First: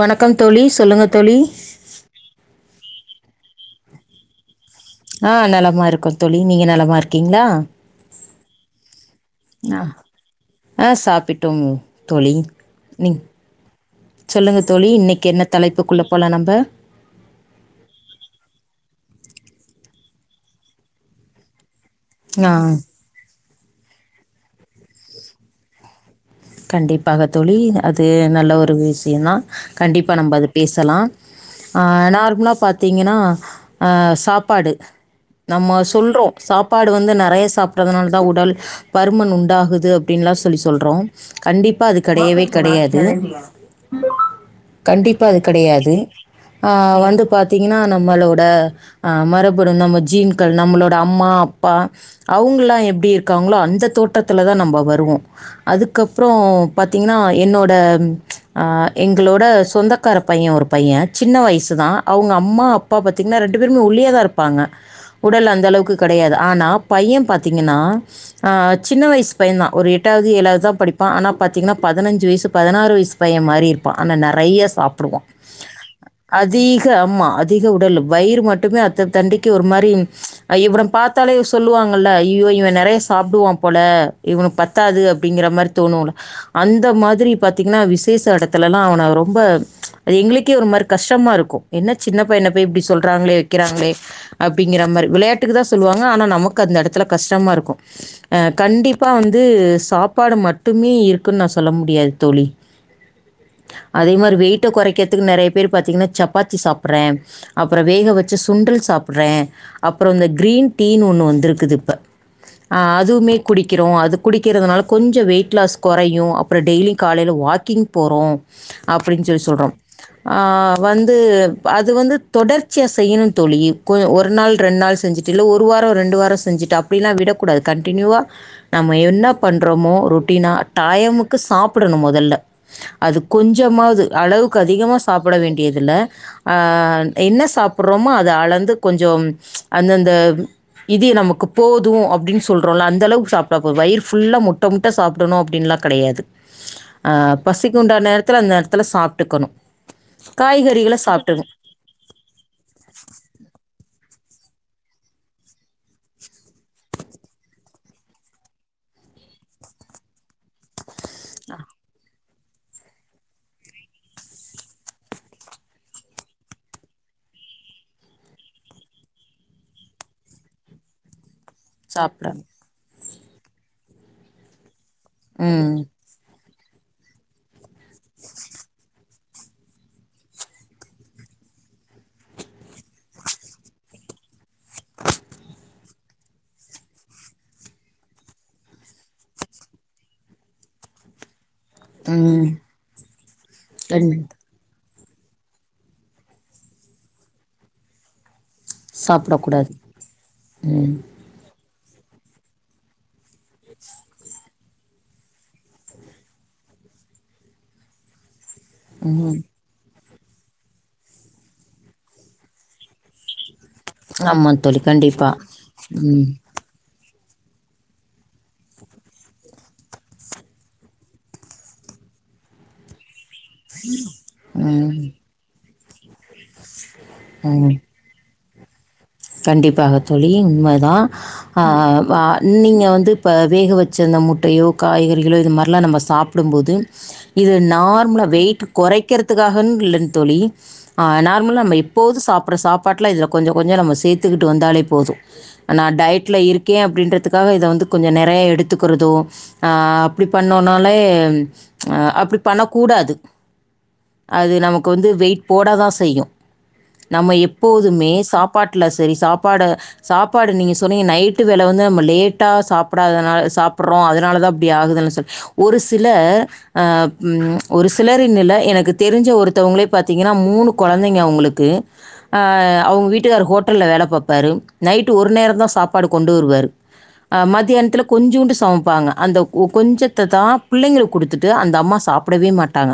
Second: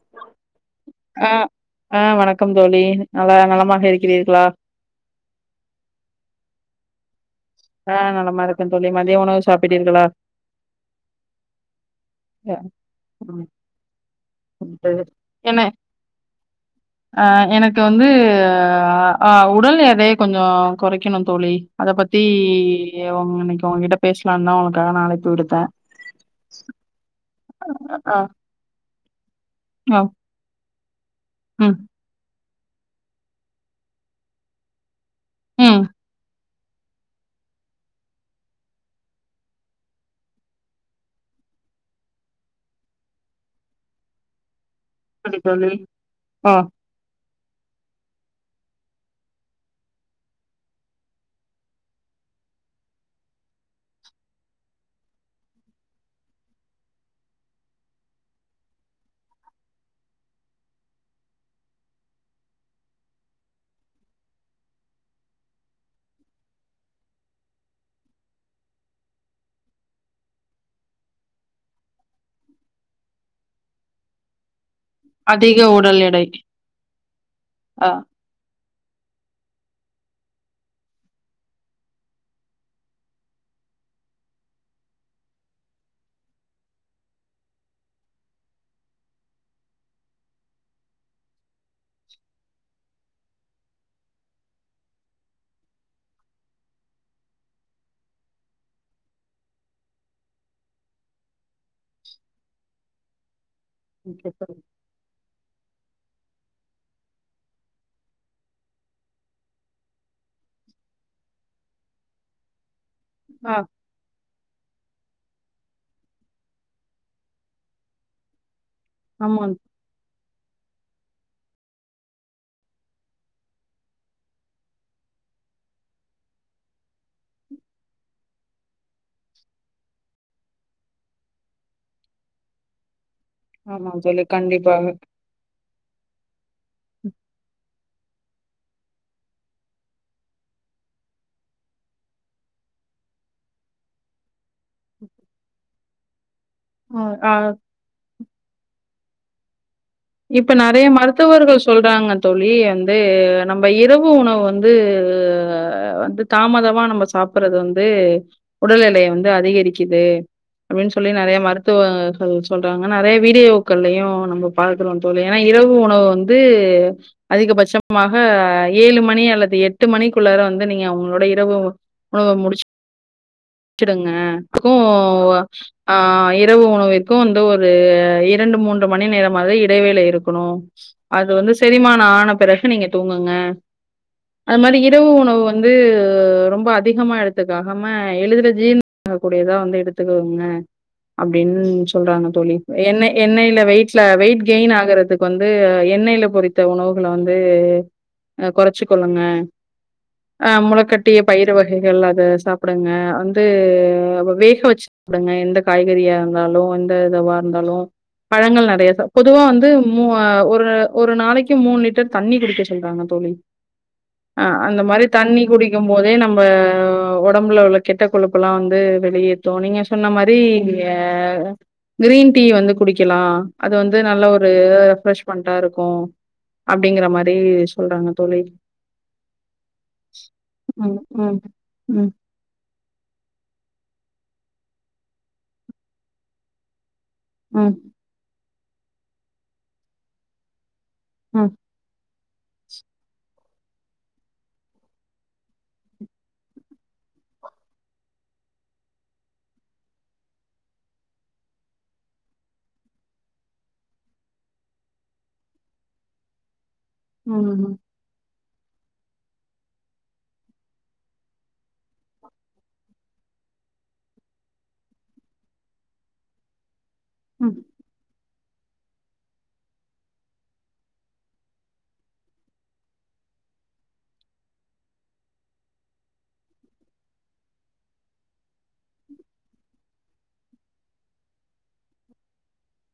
வணக்கம் தோழி சொல்லுங்க ஆ தோழி ஆ வணக்கம் தோழி நல்லா நலமாக இருக்கிறீர்களா ஆ நலமா இருக்கோம் தோழி நீங்க நலமா இருக்கீங்ளா ஆ நலமா இருக்கேன் தோழி மத்திய உணவு ஆ சாப்பிட்டீர்களா ஆ சாப்பிட்டோங் தோழி அ நீங் ம் சொல்லுங்க தோழி ம் இன்னைக்கி என்ன தலைப்புக்குள்ள போலாம் நம்ப அ எனக்கு வந்து அ அ உடல் எடைய கொஞ்சோ கொறைக்கணு தோழி அத பத் ஆ ஏ உங் இன்னைக்கு உங்கிட்ட பேசலாம்தா உனக்காக நா அழைப்பு விடுத்த பாகத் தோழி அது நல்ல ஒரு விஷயோந்தா ம் கண்டிப்பா நம்ப அது பேசலா ஆ நார்மலா பாத்தீங்கன்னா ஆ சாப்பாடு நம்ம ம் சொல்றோ சாப்பாடு வந்து நறைய சாப்புட்றதுனால தா உடல் பருமன் உண்டாகுது அப்டின்லாம் சொல்லி சொல்றோம் கண்டிப்பா அது கெடையவே கெடையாது கண்டிப்பா சரி அது தோழி. கெடையாது ஆ வந்து பாத்தீங்கன்னா நம்மளோட அ மரபனு நம்ம ஜீன்கள் நம்மளோட அம்மா அப்பா அவுங்கல்லா எப்டி இருக்காங்ளோ அந்த தோற்றத்துல தா நம்போ வருவோ அதுக் அதுகப்றோ பாத்தீங்கன்னா என்னோட ம் அ எங்களோட சொந்தக் கார பையே ஒரு பையே சின்ன வயசுதா அவுங்க அம்மா அப்பா பாத்தீங்கன்னா ரெண்டு பேருமே ஒல்லியா தா இருப்பாங்க உடல் அந்தளவுக்கு கெடையாது ஆனா பையே பாத்திங்கன்னா சின்ன வயசு பையே தா ஒரு எட்டாவது ஏழாவதுதா படிப்பா ஆனா பாத்தீங்கன்னா பதினஞ்சு வயசு பதினாறு வயசு பையே மாரி இருப்பா ஆனா நறைய சாப் டுவா அதிக உடல் எடை அதீக ஆமா அதிக ஆ உடல் வயிறு மட்டுமே அ இத்த தண்டிக்கி ஒரு மாரி இவன பாத்தாலே சொல்லுவாங்கல்ல ஐயோ இவ நெறைய சாப்டுவா போல இவனுக்கு பத்தாது அப்டிங்கிற மாரி தோணுல்ல அந்த மாதிரி பாத்தீங்னா விசேஷ எடத்துலல்லா அவன ரொம்ப அது எங்களுக்கே ஒரு மாரி கஷ்டமா இருக்கு என்னச் சின்னப் பையன போய் இப்டி சொல்றாங்ளே வெக்கிறாங்ளே அப்டிங்கிற மாரி விளையாட்டுக்கு தா சொல்லுவாங்க ஆனா நமக்கு அந்த எடத்துல கஷ்டமா இருக்கு அ கண்டிப்பா வந்து சாப்பாடு மட் டுமே இருக்குன்னு நா சொல்ல முடியாது தோழி அதே மாரி வெயிட்ட கொறைக் கெத்துக்கு நெறைய பேர் பாத்தீங்ன்னா சப்பாத்தி சாப்பற்றே அப்பறோ வேக வச்ச சுண்டல் சாப்ட்றே அப்புறோ இந்த கிரீன் டீனு ஒண்ணு வந்திருக்குது இப்ப ஆ அதுவுமே ஆ குடிக்கிறோ அது குடிக்கிறதுனால கொஞ்ச வெயிட் க்கிளாஸ் கொறையு அப்புற டெய்லி காலையில வாக்கிங் போறோ அப்டின்னு சொல்லி ஆமா சொல்றோ ஆ வந்து அது வந்து தொடர்ச்சியா செய்யணு தோழி கொ ஒரு நாள் ரெண் நாள் செஞ்சிட்டு இல்ல ஒரு வார ரெண்டு வார செஞ்சிட்டு அப்டில்லா விடக்கூடாது கண்டினியூவா நம்ம என்ன பண்றோமோ ரொட் டீனா டயமுக்கு சாப்படணு மொதல்ல அது ஆமா கொஞ்சமாவது தோழி அளவுக்கு கண்டிப்பாக அதிகமா சாப் பட வேண்டியதில்ல ஆ என்ன சாப்புற்றோமோ அத அளந்து கொஞ்சோம் ச் அந்தந்த இதி நமக்கு போது அப்டின் சொல்றோல்ல அந்தளவுக்கு சாப்டா போது வயிறு ஃபுல்லா முட்ட முட்ட சாப் புடனு அப்டீன்லா கடையாது ஆ பசிக்கு உண்டா நேரத்துல அந்த நேரத்துல சாப்ட்டுக்கணு இப்ப நெறைய மருத்துவர்கள் ஸ் சொல்றாங்க தோழி வந்து நம்ப இரவு உணவு வந்து வந்து தாமதமா நம்ப சாப்ட்றது வந்து உடல் எடய வந்து அதிகரிக்கிது அபடின் சொல்லி நறைய மருத்துவர்கள் சொல்றாங்க நறைய வீடியோக்கள்லையு நம்ப பாக்குறோன் தோழி ஏனா இரவு உணவு வந்து அதிகபட்சமாக ஏழு மணி அல்லது எட்டு மணிக்குள்ளாற வந்து நீங்க உங்களோட இரவு சாப்டனு விட்டுடுங்க கோவ்வ ம் ஆ எப் இரவு உணவிர்க்கு வந்து ஒரு இரண்டு மூன்று மணி நேரமாது இடைவேளை இருக்கணு அது வந்து செரிமானோ ஆன பிறகு நீங்க தூங்குங்க அது மாரி இரவு உணவு வந்து ரொம்ப அதிகமா எடுத்துக்காகம நா எழுதுறதீன் அ கூடியதா வந்து எடுத்துக்கோங்க அப்டீன்னு சொல்றாங்க ம் தோழி எண்ணெய் எண்ணெயில வெயிட்ஸ்ல ரெண்டு வெயிட் கெயின் ஆகறதுக்கு வந்து எண்ணெயில பொறித்த உணவுகள வந்து அ கொறச்சு கொல்லுங்க சாப்டக்கூடாது ஆ ம் முளைக்கட்டிய பயிறு வகைகள் அத சாப் குடுங்க வந்து அப்ப வேக வச்சு குடுங்க எந்த காய்கறியா இருந்தாலு எந்த இதுவா இருந்தாலு பழங்கள் நெறைய சாப் ம் பொதுவா வந்து மூவா ஒரு ஒரு நாளைக்கு மூணு லிட்டர் தண்ணி குடிக்க சொல்றாங்க தோழி ஆ ஆமா அந்த தோழி மாரி கண்டிப்பா தண்ணி குடிக்கும் போதே ம் நம்ப உடம்புல உள்ள கெட்ட கொழுப்பெல்லா வந்து வெளியேத்து நீங்க சொன்ன மாரி ஏ கிரீன் டீ வந்து குடிக்கலா அது வந்து நல்ல ஒரு ம் ரெஃப்ரெஷ் பண்டா இருக்கு அப்டீங்கிற மாரி ம் சொல்றாங்க தோழி கண்டிப்பாக தோழி உண்மதா ம், ம், ஆ ம், வா நீங்க வந்து இப்ப வேக வச்சந்த முட்டையோ காய்கறிகளோ இது மாரிலா நம்ம சாப்டும்போது இது ம், நார்மலா வெயிட்ட கொறைக்கிறதுக்காகன் இல்லன் தோழி ஆ ம், நார்மலா நம்ம எப் போது சாப்ற சாப்பாட்டுல இதுல கொஞ்ச கொஞ்ச நம்ம சேத்துகிட்டு வந்தாலே போது நா டயட்ல இருக்கே அப்டீன்றதுக்காக இத வந்து கொஞ்ச நெறைய எடுத்துக்குறது ஆ அப்டி பண்ணோனாலே ச் ஆ அப்டி பண்ண கூடாது அது நமக்கு வந்து வெயிட் போடதா செய்யு நம்ம ம், எப்போதுமே சாப் ட்ல சரி சாப்பாடு சாப்பாடு நீங்க சொன்னீங்க நைட்டு வேல வந்து நம்ம லேட்டா சாப்படாதனால சாப்பட்றோ அதனாலதா அப்டி ஆகுதுன் சொல்லி ஒரு சில ஆ ம் ஒரு சிலரினில எனக்கு தெரிஞ்ச ஒருத்தவங்களே பாத்தீங்கன்னா மூணு கொழந்தைங்க அவுங்களுக்கு ஆ அவுங்க வீட்டுக்காரு ஹோட் டல்ல வேலை பாப்பாரு நைட்டு ஒரு நேரந்தா சாப்பாடு கொண்டு வருவாரு ஆ மத்யானத்தில கொஞ்சூண்டு சமப்பாங்க அந்த கொ கொஞ்சத்ததா பிள்ளைங்களுக்கு குடுத்துட்டு அந்த அம்மா சாப் ப்டவே மாட்டாங்க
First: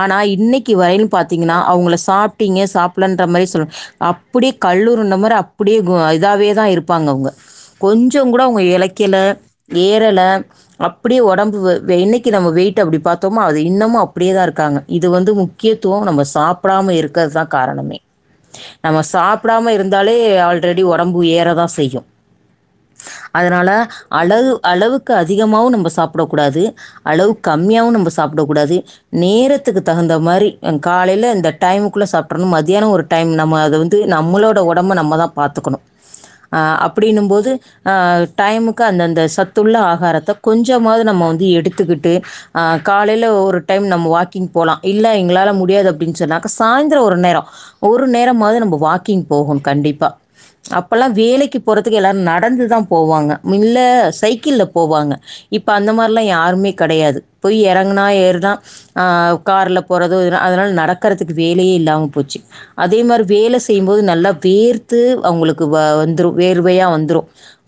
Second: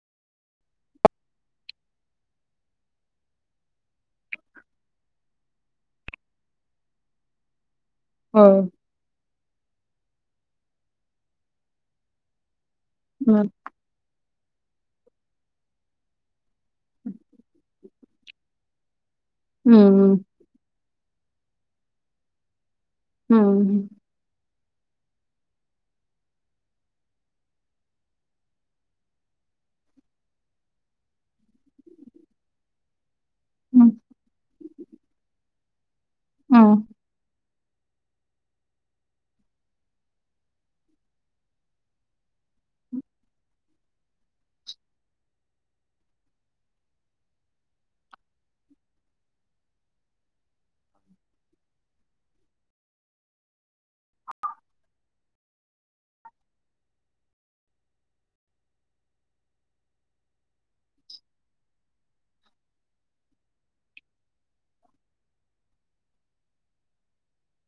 ஆனா இன்னைக்கு வரையிலு பாத்தீங்கனா அவுங்கள சாப்ட்டீங்க சாப்லன்ற மாரி சொல் அப்படி கல்லூ ர்ன மாரி அப்டியே இதாவே தா இருப்பாங்க அவங்க கொஞ்சோ ஓ! கூட அவங்க இலைக்கல ஏறல அப்டியே உடம்பு வே இன்னைக்கு நம்ம வெயிட் அப்டி பாத்தோம்மா ம். அதே இன்னமு அப்டியேதா இருக்காங்க இது வந்து முக்கியத்துவ நம்ம சாப்டாம இருக்கிறதுதா காரணமே நம்ம சாப்டாம ம், இருந் ம், து ஆல்ரெடி உடம்பு ஏற தா செய்யு அதனால ம், அளகு அளவுக்கு அதிகமாவு நம்ம சாப்டக் கூடாது அளவு கம்மியாவு நம்ம சாப்டக் கூடாது நேரத்துக்கு தகுந்த மாரி காலைல இந்த டைமுக்குள்ள சாப்ட்ரனு மதியான ஒரு டைம் நம்ம அது ம், வந்து நம்மளோட உடம்ப நம்ம தா பாத்துக்கணு அ ம். அப்டினு போது ஆ டைமுக்கு அந்தந்த சத்துள்ள ஆகாரத்த கொஞ்சமாவது நம்ம வந்து எடுத்துக்கிட்டு ஆ காலைல ஒரு டைம் நம்ம வாக்கிங் போலா இல்ல எங்களால முடியாது அப்டின் சொன்னாக்க சாயந்தர ஒரு நேர ஒரு நேரமாவது நம்ம வாக்கிங் போகணு கண்டிப்பா அப்பல்லா வேலைக்கு போறதுக்கு எல்லாரு நடந்துதா போவாங்க இல்ல சைக்கிள்ல போவாங்க இப் இப்ப அந்த மாரிலா யாருமே கெடையாது போய் இறங்குனா ஏறுனா ஆ கார்ல போறது அதனால நடக் க்கறதுக்கு வேலையே இல்லாம போச்சி அதே மாரி வேலை செய்யும்போது நல்லா தேர்த்து அவங்களுக்கு வ வந்துரு வேர்வையா வந்துரு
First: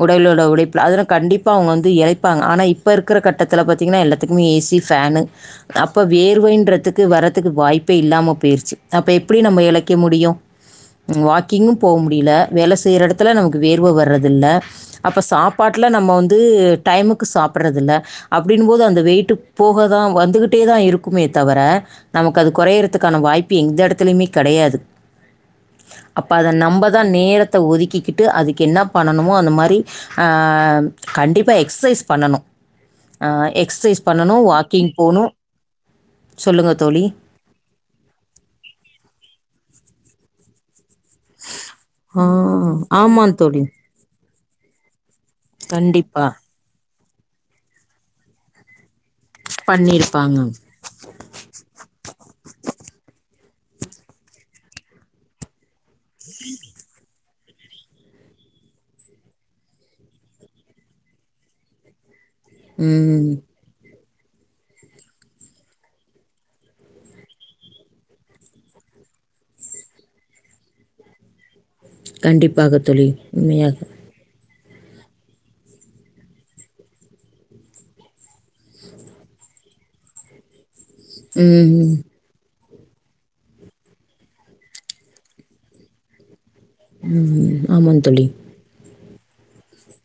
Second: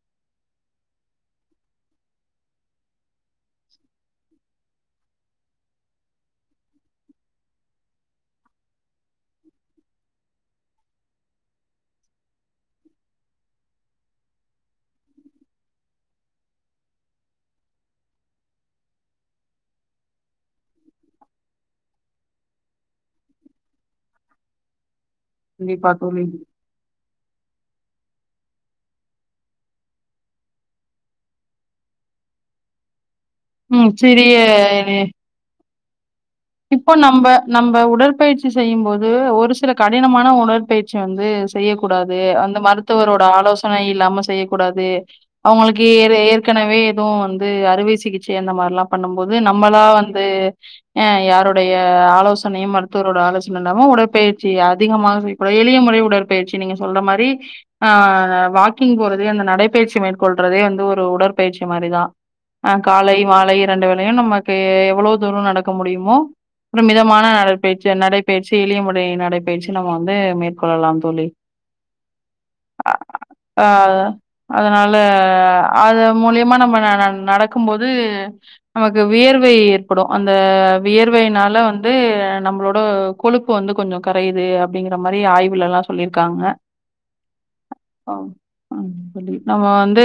உடல்ல உள்ள உழைப்புல அதெல்லா கண்டிப்பா அவங்க வந்து இழைப்பாங்க ஆனா இப் இப்ப இருக்குற கட்டத்துல பாத்தீங்கனா எல்லாத்துக்குமே ஏசி ஃபேனு அப்ப வேர்வைன்றதுக்கு வர்றதுக்கு வாய்ப்பே இல்லாம போயிருச்சு அப்ப எப்டி நம்ம இழைக்க முடியு ம் வாட் கிங்கு போ முடில வேலை செய்யிற இடத்துல நமக்கு வேர்வை வர்றதில்ல அப்ப சாப்பாட்டுல நம்ம வந்து டைமுக்கு சாப்டறதில்ல அப்டின்னு போது அந்த வெயிட்டு போகதா வந்துகிட்டே தா இருக்குமே தவர நமக்கு அது கொறயரதுக்கான வாய்ப்பு எந்த எடத்துலயுமே கெடையாது கண்டிப்பா தோழி. அப்போ அத நம்ம தா நேரத்த ஒதுக்கிக்கிட்டு அதுக்கு என்ன பண்ணணுமோ அந்த மாரி ஆ கண்டிப்பா எக்ஸ்சைஸ் பண்ணணு ஆ ம். எக்ஸ்சைஸ் சிறிய பண்ணணு வாக்கிங் போணு இப்போ நம்ப நம்ப உடற்பயிற்சி செய்யு போது ஒரு சில கடினமான உடற்பயிற்சி வந்து செய்யக்கூடாது ஆ அந்த மருத்துவரோட ஆமாம் தோழி ஆலோசனை இல்லாம செய்யக்கூடாது அவங்களுக்கு ஏற் கண்டிப்பாக ஏற்க கனவே எதுவு வந்து அறுவை சிகிச்சை அந்த மாரிலா பண்ணுபோது நம்மளா வந்து பண்ணியிருப்பாங்க யாருடைய ஆலோசனையு மருத்துவரோட ஆலோசனை இல்லாம உடற்பயிற்சி அதிகமாக செய்ய கூடாது எளிய முறை உடற்பயிற்சி நீங்க சொல்ற மாரி ஆ வாக்கிங் போறதே அந்த நடைப்பயிற்சி மேற்கொள்றதே வந்து ஒரு உடற்பயிற்சி மாரிதா ஆ காலை ம். மாலை ரெண்டு வேளையு நமக்கு எவ்ளோ‌ தூர நடக்க முடியுமோ அப்பற மிதமான நடைபயிற்சி நடைபயிற்சி எளிய முறை நடைபயிற்சி நம்ம வந்து மேற்கொள்ளலா தோழி கண்டிப்பாக தோழி ஆ உண்மையாக அதனால அது மூலியமா நம்ம நடக்கு போது நமக்கு வியர்வை ஏற்படு அந்த வியர்வைனால ம். வந்து நம்மளோ ட கொழுப்பு வந்து கொஞ்சோ கரைது அப்டிங்கிற மாரி ஆய்வுலல்லா சொல்லிருக்காங்க ம் ஆமா தோழி ஆமா தோழி நம்ம வந்து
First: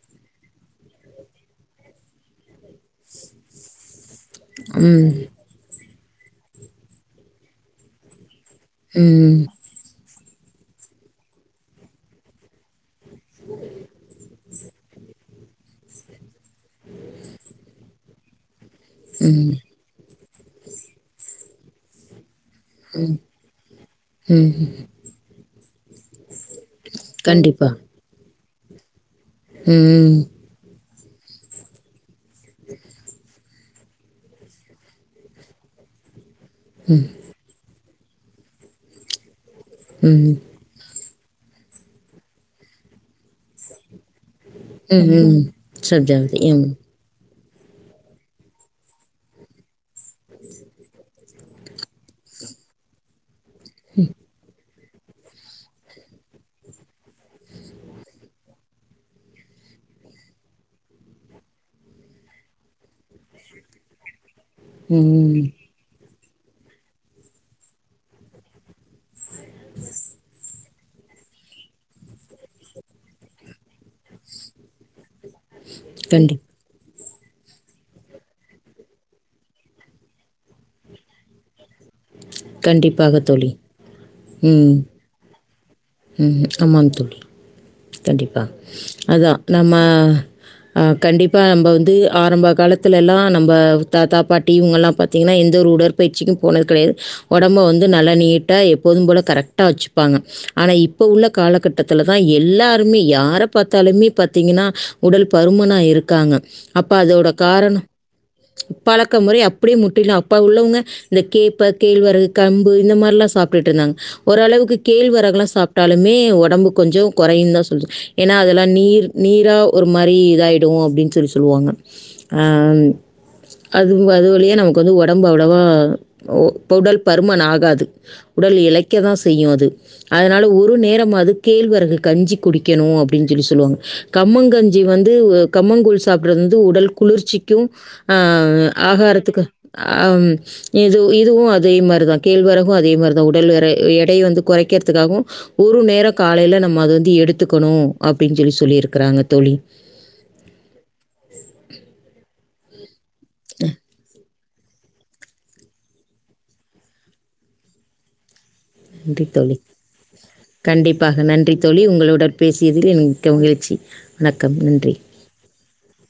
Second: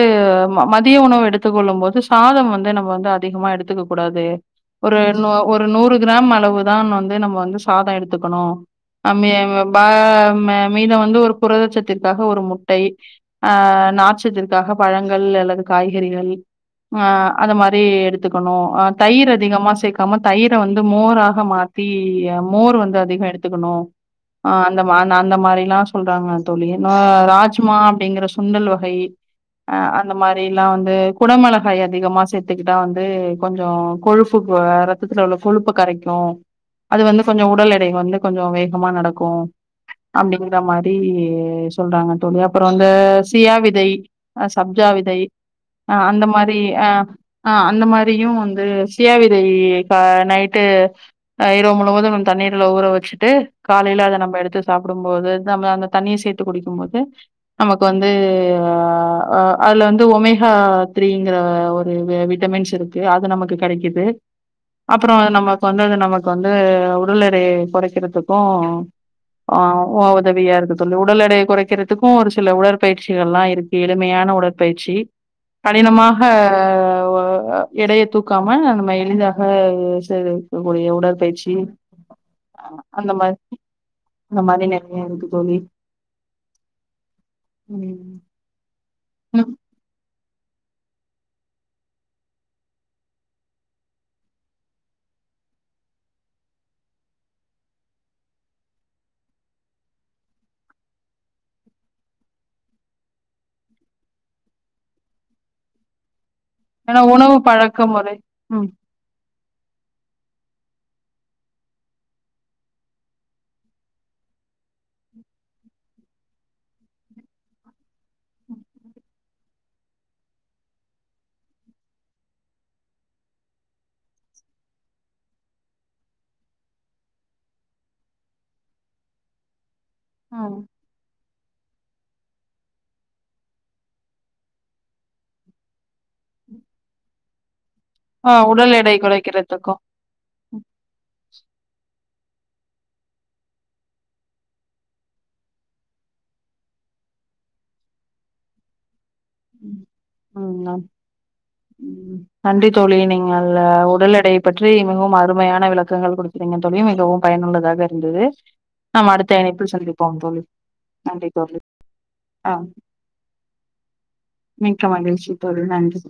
மதிய உணவு எடுத்துக் கொள்ளும் போது சாதம் வந்து நம்ம வந்து அதிகமா எடுத்துக்க கூடாது ஒரு ம். ஒரு நூறு கிராம் அளவுதா வந்து நம்ம வந்து சாதோ எடுத்துக்கணு அம்மே ம். அம் ப மீதம் வந்து ஒரு புரதட்சத்திற்காக ஒரு முட்டை ஆ நாற்ச்சத்திற்கு க்க பழங்கள் அல்லது காய்கறிகள் ஆ அந்த மாரி எடுத்துக்கணு தயிர் ம். அதிகமா சேர்க்காம தயிர வந்து மோராக மாத்தி அ மோர் வந்து அதிகோ எடுத்துக்கணு ம். ஆ அந்த அந்த மாரி எல்லா சொல்றாங்களா தோழி கண்டிப்பா. ராஜ்மா அப்படிங்கற சுண்டல் வகை ஆ அந்த ம். மாரி எல்லா வந்து குடமிளகாய் அதிகமா சேர்த்துக்கிட்டா வந்து கொஞ்சு கொழுப்பு ரத்தத்தில் உள்ள கொழுப்பு கரைக்கனு அது வந்து கொஞ்சு உடல் எடை வந்து கொஞ்சு வேகமா நடக்கு ம். அப்படிங்க இந்த மாதிரி சொல்றாங்க தோழி அப்புறோ வந்து சியா விதை ஆ சப்ஜா ம். விதை ம். ஆ அந்த சப்ஜாவது. மாதிரி ம். அ அ அந்த மாதிரியு வந்து சியா விதை நைட்டு இரவு முழுவது தண்ணீர்ல ஊற வச்சுட்டு காலையில அத நம்ம எடுத்து சாப்பிடும் போது நம்ம அந்த தண்ணியை சேர்த்து குடிக்கும் போது நமக்கு வந்து அதுல வந்து ஒமேகா த்ரீங்கிற ஒரு விட்டமின்ஸ் இருக்கு அது நமக்கு கெடைக்குது அப்புறோ ம். நம்ம வந்தது நமக்கு வந்து உடல் எடை குறைக்கிறதுக்கு ஆ ஓதவியாருந்தது அது உடல் எடைய குறைக்கிறதுக்கு ஒரு சில உடற்பயிற்சிகள் எல்லா இருக்கு எளிமையான உடற்பயிற்சி கடினமாக கண்டிப் எடையை தூக்காம நம்ம எளிதாக இருக்கக்கூடிய உடற்பயிற்சி அந்த கண்டிப்பாக தோழி. மாதி அந்த மாதிரி ம். நெறையா இருக்கு தோழி ம் ஆமாம் தோழி ம். கண்டிப்பா அதா ம். நம்ம கண்டிப்பா நம்ம வந்து ஆரம்ப காலத்துலெல்லா நம்ப தாத்தா பாட்டி இவங்கலா பத்தி பாத்தீங்கன்னா எந்த ஒரு உடற்பயிற்சிக்கு போனது கெடையாது ஒடம்ப வந்து நல்லா நீட்டா எப்போது போல கரெக்டா வச்சுப்பாங்க ஆனா இப்ப உள்ள காலகட்டத்துல தா எல்லாருமே யார பாத்தாலுமே பாத்தீங்கன்னா உடல் பருமனா இருக்காங்க அப்ப ஏன்னா அதோட உணவு பழக்க காரணம் முறை ம். பழக்க முறை அப்டியே முட்டிலு அப்போ உள்ளவங்க இந்த கேப்ப கேழ்வரகு கம்பு இந்த மாரி எல்லா சாப்பிட்டுட்டு இருந்தாங்க ஓரளவுக்கு கேழ்வரகு எல்லா சாப்பிட்டாலுமே ஒடம்பு கொஞ்சு கொறையுன் தா சொல்லு ஏன்னா அதெல்லா நீர் நீரா ஒரு மாரி இதாயிடு அப்படின்னு சொல்லி சொல்லுவாங்க அ அதுவு அது வழியா நமக்கு வந்து உடம்பு அவ்வளோவா உடல் பருமன் ஆகாது உடல் இழைக்க தா செய்யு அது அதனால ம். ஒரு நேரம் அதுக் கேழ்வரகு கஞ்சி குடிக்கணு அப்படின்னு சொல்லி சொல்லுவாங்க கம்மங்கஞ்சி வந்து கம்மங்கூழ் சாப்பிடுறது வந்து உடல் குளிர்ச்சிக்கு ஆ உடல் எடை ஆகாரத்துக்கு குறைக்கிறதுக்கு இது இதுவு அதே மாரிதா கேழ்வறகு அதே மாரிதா உடல் வ எடை வந்து கொறை கொறைக்குறதுக்காகவு ஒரு நேரோ காலையில நம்ம அது வந்து எடுத்துக்கணு அப்படின்னு சொல்லி சொல்லிருக்கிறாங்க தோளி உம் நன்றி தோழி நீங்க உடல் எடை பற்றி மிகவும் அருமையான விளக்கங்கள் கொடுக்குறீங்க தோழி மிகவும் பயனுள்ளதாக இருந்தது நாம் நன்றி அடுத்த தோழி இணைப்பில் சந்திப்போம் தோழி கண்டிப்பாக நன்றி தோழி உங்களுடன் ஆ பேசியதில் என் மிக்க மகிழ்ச்சி வணக்கம் மிக்க நன்றி மகிழ்ச்சி தோழி நன்றி